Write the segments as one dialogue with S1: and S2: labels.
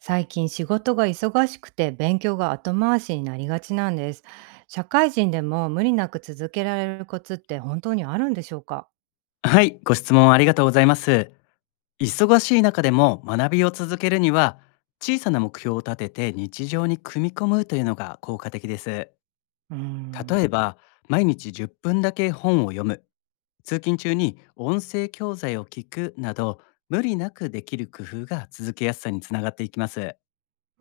S1: 最近仕事が忙しくて勉強が後回しになりがちなんです。社会人でも無理なく続けられるコツって本当にあるんでしょうか？
S2: はい、ご質問ありがとうございます。忙しい中でも学びを続けるには、小さな目標を立てて日常に組み込むというのが効果的です。
S1: うー
S2: 例え
S1: ん。
S2: ば、毎日10分だけ本を読む、通勤中に音声教材を聞くなど、無理なくできる工夫が続けやすさにつながっていきます。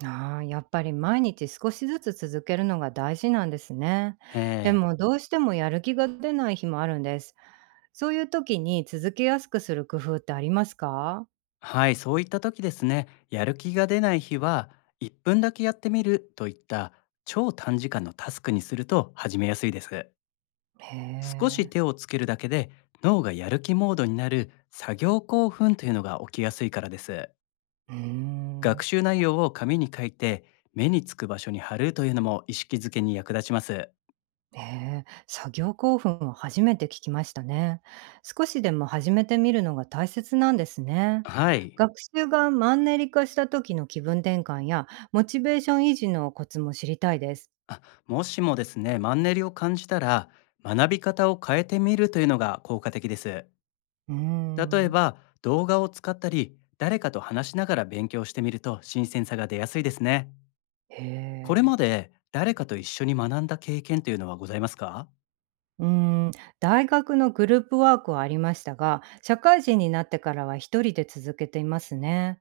S1: ああ、やっぱり毎日少しずつ続けるのが大事なんですね。で
S2: えー、
S1: もどうしてもやる気が出ない日もあるんです。そういう時に続けやすくする工夫ってありますか？
S2: はい、そういった時ですね、やる気が出ない日は、1分だけやってみるといった超短時間のタスクにすると始めやすいです。
S1: へ
S2: 少し
S1: え。
S2: 手をつけるだけで脳がやる気モードになる作業興奮というのが起きやすいからです。
S1: うー
S2: 学
S1: ん。
S2: 習内容を紙に書いて目につく場所に貼るというのも意識づけに役立ちます。
S1: ええ、作業興奮を初めて聞きましたね。少しでも始めてみるのが大切なんですね。
S2: はい、
S1: 学習がマンネリ化した時の気分転換やモチベーション維持のコツも知りたいです。
S2: あ、もしもですね、マンネリを感じたら学び方を変えてみるというのが効果的です。
S1: うー
S2: 例え
S1: ん。
S2: ば動画を使ったり誰かと話しながら勉強してみると新鮮さが出やすいですね。
S1: へ
S2: これ
S1: え。
S2: まで誰かと一緒に学んだ経験というのはございますか？
S1: うーん。大学のグループワークはありましたが、社会人になってからは一人で続けていますね。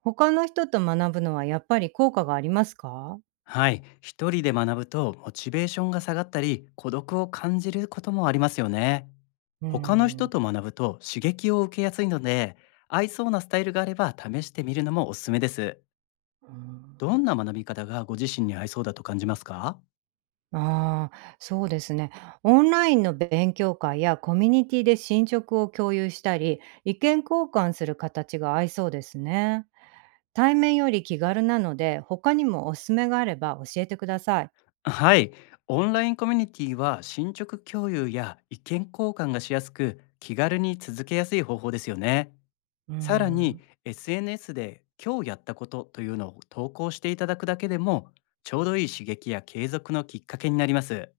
S1: 他の人と学ぶのはやっぱり効果がありますか？
S2: はい、一人で学ぶとモチベーションが下がったり孤独を感じることもありますよね。
S1: うー
S2: 他の人
S1: ん。
S2: と学ぶと刺激を受けやすいので、合いそうなスタイルがあれば試してみるのもおすすめです。
S1: うー
S2: ど
S1: ん。
S2: んな学び方がご自身に合いそうだと感じますか？
S1: ああ、そうですね。オンラインの勉強会やコミュニティで進捗を共有したり、意見交換する形が合いそうですね。対面より気軽なので、他にもおすすめがあれば教えてください。
S2: はい、オンラインコミュニティは進捗共有や意見交換がしやすく気軽に続けやすい方法ですよね。
S1: うー
S2: さらに
S1: ん。
S2: SNS で今日やったことというのを投稿していただくだけでもちょうどいい刺激や継続のきっかけになります。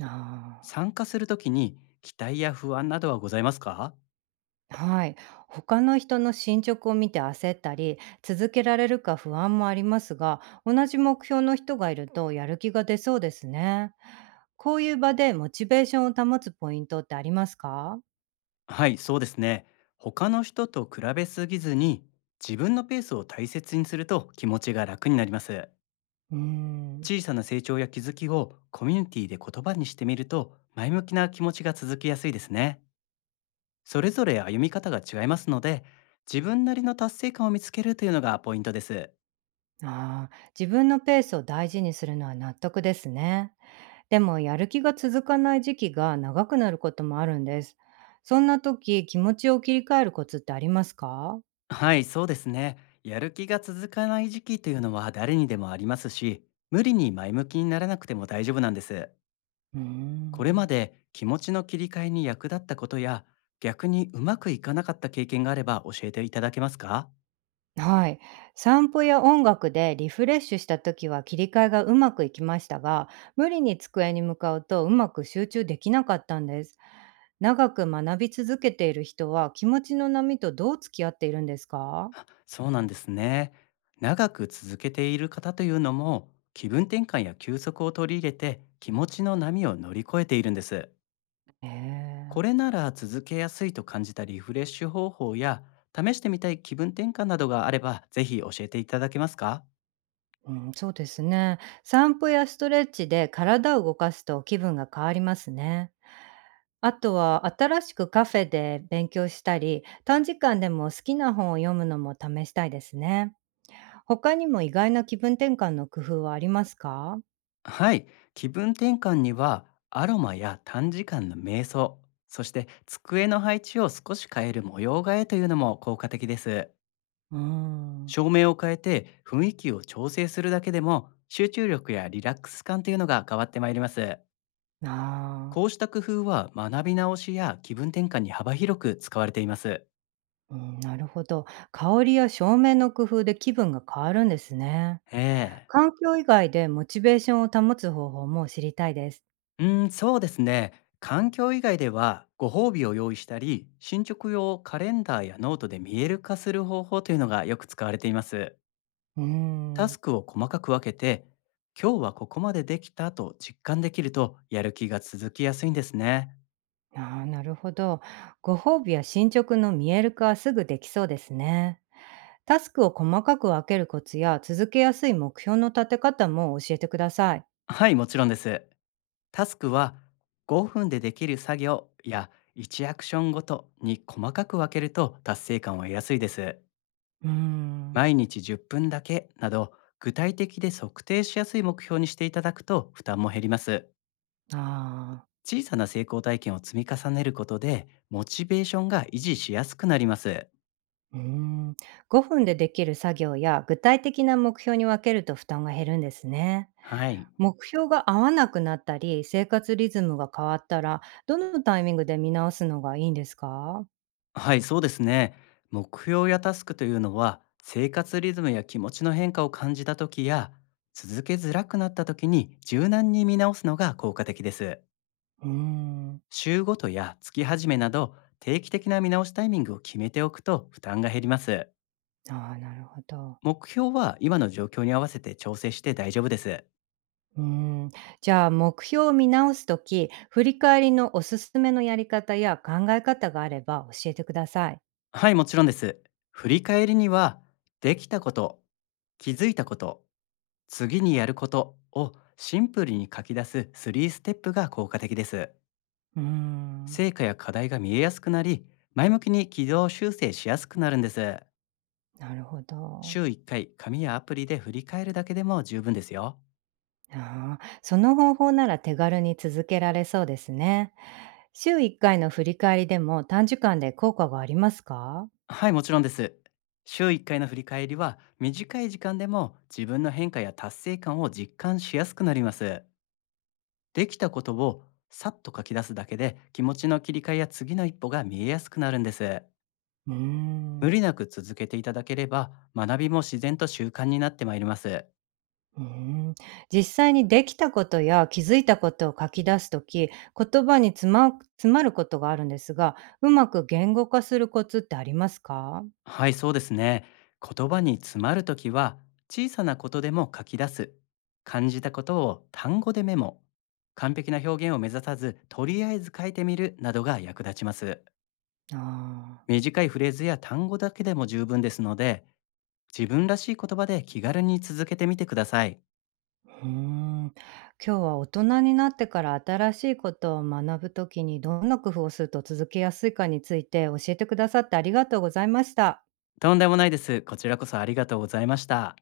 S1: あ
S2: 参加するときに期待や不安などはございますか？
S1: あ、はい。他の人の進捗を見て焦ったり、続けられるか不安もありますが、同じ目標の人がいるとやる気が出そうですね。こういう場でモチベーションを保つポイントってありますか？
S2: はい、そうですね。他の人と比べすぎずに自分のペースを大切にすると気持ちが楽になります。
S1: うーん。
S2: 小さな成長や気づきをコミュニティで言葉にしてみると前向きな気持ちが続きやすいですね。それぞれ歩み方が違いますので、自分なりの達成感を見つけるというのがポイントです。
S1: ああ、自分のペースを大事にするのは納得ですね。でも、やる気が続かない時期が長くなることもあるんです。そんな時、気持ちを切り替えるコツってありますか？
S2: はい、そうですね。やる気が続かない時期というのは誰にでもありますし、無理に前向きにならなくても大丈夫なんです。
S1: うー
S2: これま
S1: ん。
S2: で気持ちの切り替えに役立ったことや、逆にうまくいかなかった経験があれば教えていただけますか？
S1: はい。散歩や音楽でリフレッシュした時は切り替えがうまくいきましたが、無理に机に向かうとうまく集中できなかったんです。長く学び続けている人は気持ちの波とどう付き合っているんですか？
S2: そうなんですね。長く続けている方というのも、気分転換や休息を取り入れて気持ちの波を乗り越えているんです。
S1: へえ。
S2: これなら続けやすいと感じたリフレッシュ方法や試してみたい気分転換などがあればぜひ教えていただけますか？
S1: うん、そうですね。散歩やストレッチで体を動かすと気分が変わりますね。あとは新しくカフェで勉強したり、短時間でも好きな本を読むのも試したいですね。他にも意外な気分転換の工夫はありますか？
S2: はい、気分転換にはアロマや短時間の瞑想、そして机の配置を少し変える模様替えというのも効果的です。
S1: うーん。
S2: 照明を変えて雰囲気を調整するだけでも集中力やリラックス感というのが変わってまいります。
S1: ああ、
S2: こうした工夫は学び直しや気分転換に幅広く使われています。
S1: うん、なるほど。香りや照明の工夫で気分が変わるんですね。
S2: ええ。
S1: 環境以外でモチベーションを保つ方法も知りたいです。
S2: うーん、そうですね。環境以外ではご褒美を用意したり、進捗用カレンダーやノートで見える化する方法というのがよく使われています。
S1: うー
S2: タス
S1: ん。
S2: クを細かく分けて、今日はここまでできたと実感できるとやる気が続きやすいんですね。
S1: ああ、なるほど。ご褒美や進捗の見える化はすぐできそうですね。タスクを細かく分けるコツや続けやすい目標の立て方も教えてください。
S2: はい、もちろんです。タスクは5分でできる作業や1アクションごとに細かく分けると達成感を得やすいです。
S1: うーん。
S2: 毎日10分だけなど具体的で測定しやすい目標にしていただくと負担も減ります。
S1: ああ。
S2: 小さな成功体験を積み重ねることでモチベーションが維持しやすくなります。
S1: うーん。5分でできる作業や具体的な目標に分けると負担が減るんですね。
S2: はい。
S1: 目標が合わなくなったり、生活リズムが変わったら、どのタイミングで見直すのがいいんですか？
S2: はい、そうですね。目標やタスクというのは生活リズムや気持ちの変化を感じた時や続けづらくなった時に柔軟に見直すのが効果的です。
S1: うーん。
S2: 週ごとや月始めなど定期的な見直しタイミングを決めておくと負担が減ります。
S1: ああ、なるほど。
S2: 目標は今の状況に合わせて調整して大丈夫です。
S1: うん、じゃあ目標を見直すとき、振り返りのおすすめのやり方や考え方があれば教えてください。
S2: はい、もちろんです。振り返りには、できたこと、気づいたこと、次にやることをシンプルに書き出す3ステップが効果的です。
S1: うーん、
S2: 成果や課題が見えやすくなり、前向きに軌道修正しやすくなるんです。
S1: なるほど。
S2: 週1回、紙やアプリで振り返るだけでも十分ですよ。
S1: ああ、その方法なら手軽に続けられそうですね。週1回の振り返りでも短時間で効果がありますか？
S2: はい、もちろんです。週1回の振り返りは短い時間でも自分の変化や達成感を実感しやすくなります。できたことをさっと書き出すだけで気持ちの切り替えや次の一歩が見えやすくなるんです。
S1: うー
S2: 無
S1: ん、
S2: 理なく続けていただければ学びも自然と習慣になってまいります。
S1: うーん。実際にできたことや気づいたことを書き出すとき、言葉に詰まることがあるんですが、うまく言語化するコツってありますか？
S2: はい、そうですね。言葉に詰まるときは小さなことでも書き出す。感じたことを単語でメモ。完璧な表現を目指さずとりあえず書いてみるなどが役立ちます。
S1: あ
S2: 短いフレーズや単語だけでも十分ですので自分らしい言葉で気軽に続けてみてください。
S1: あ、うーん。今日は大人になってから新しいことを学ぶときにどんな工夫をすると続けやすいかについて教えてくださってありがとうございました。
S2: とんでもないです。こちらこそありがとうございました。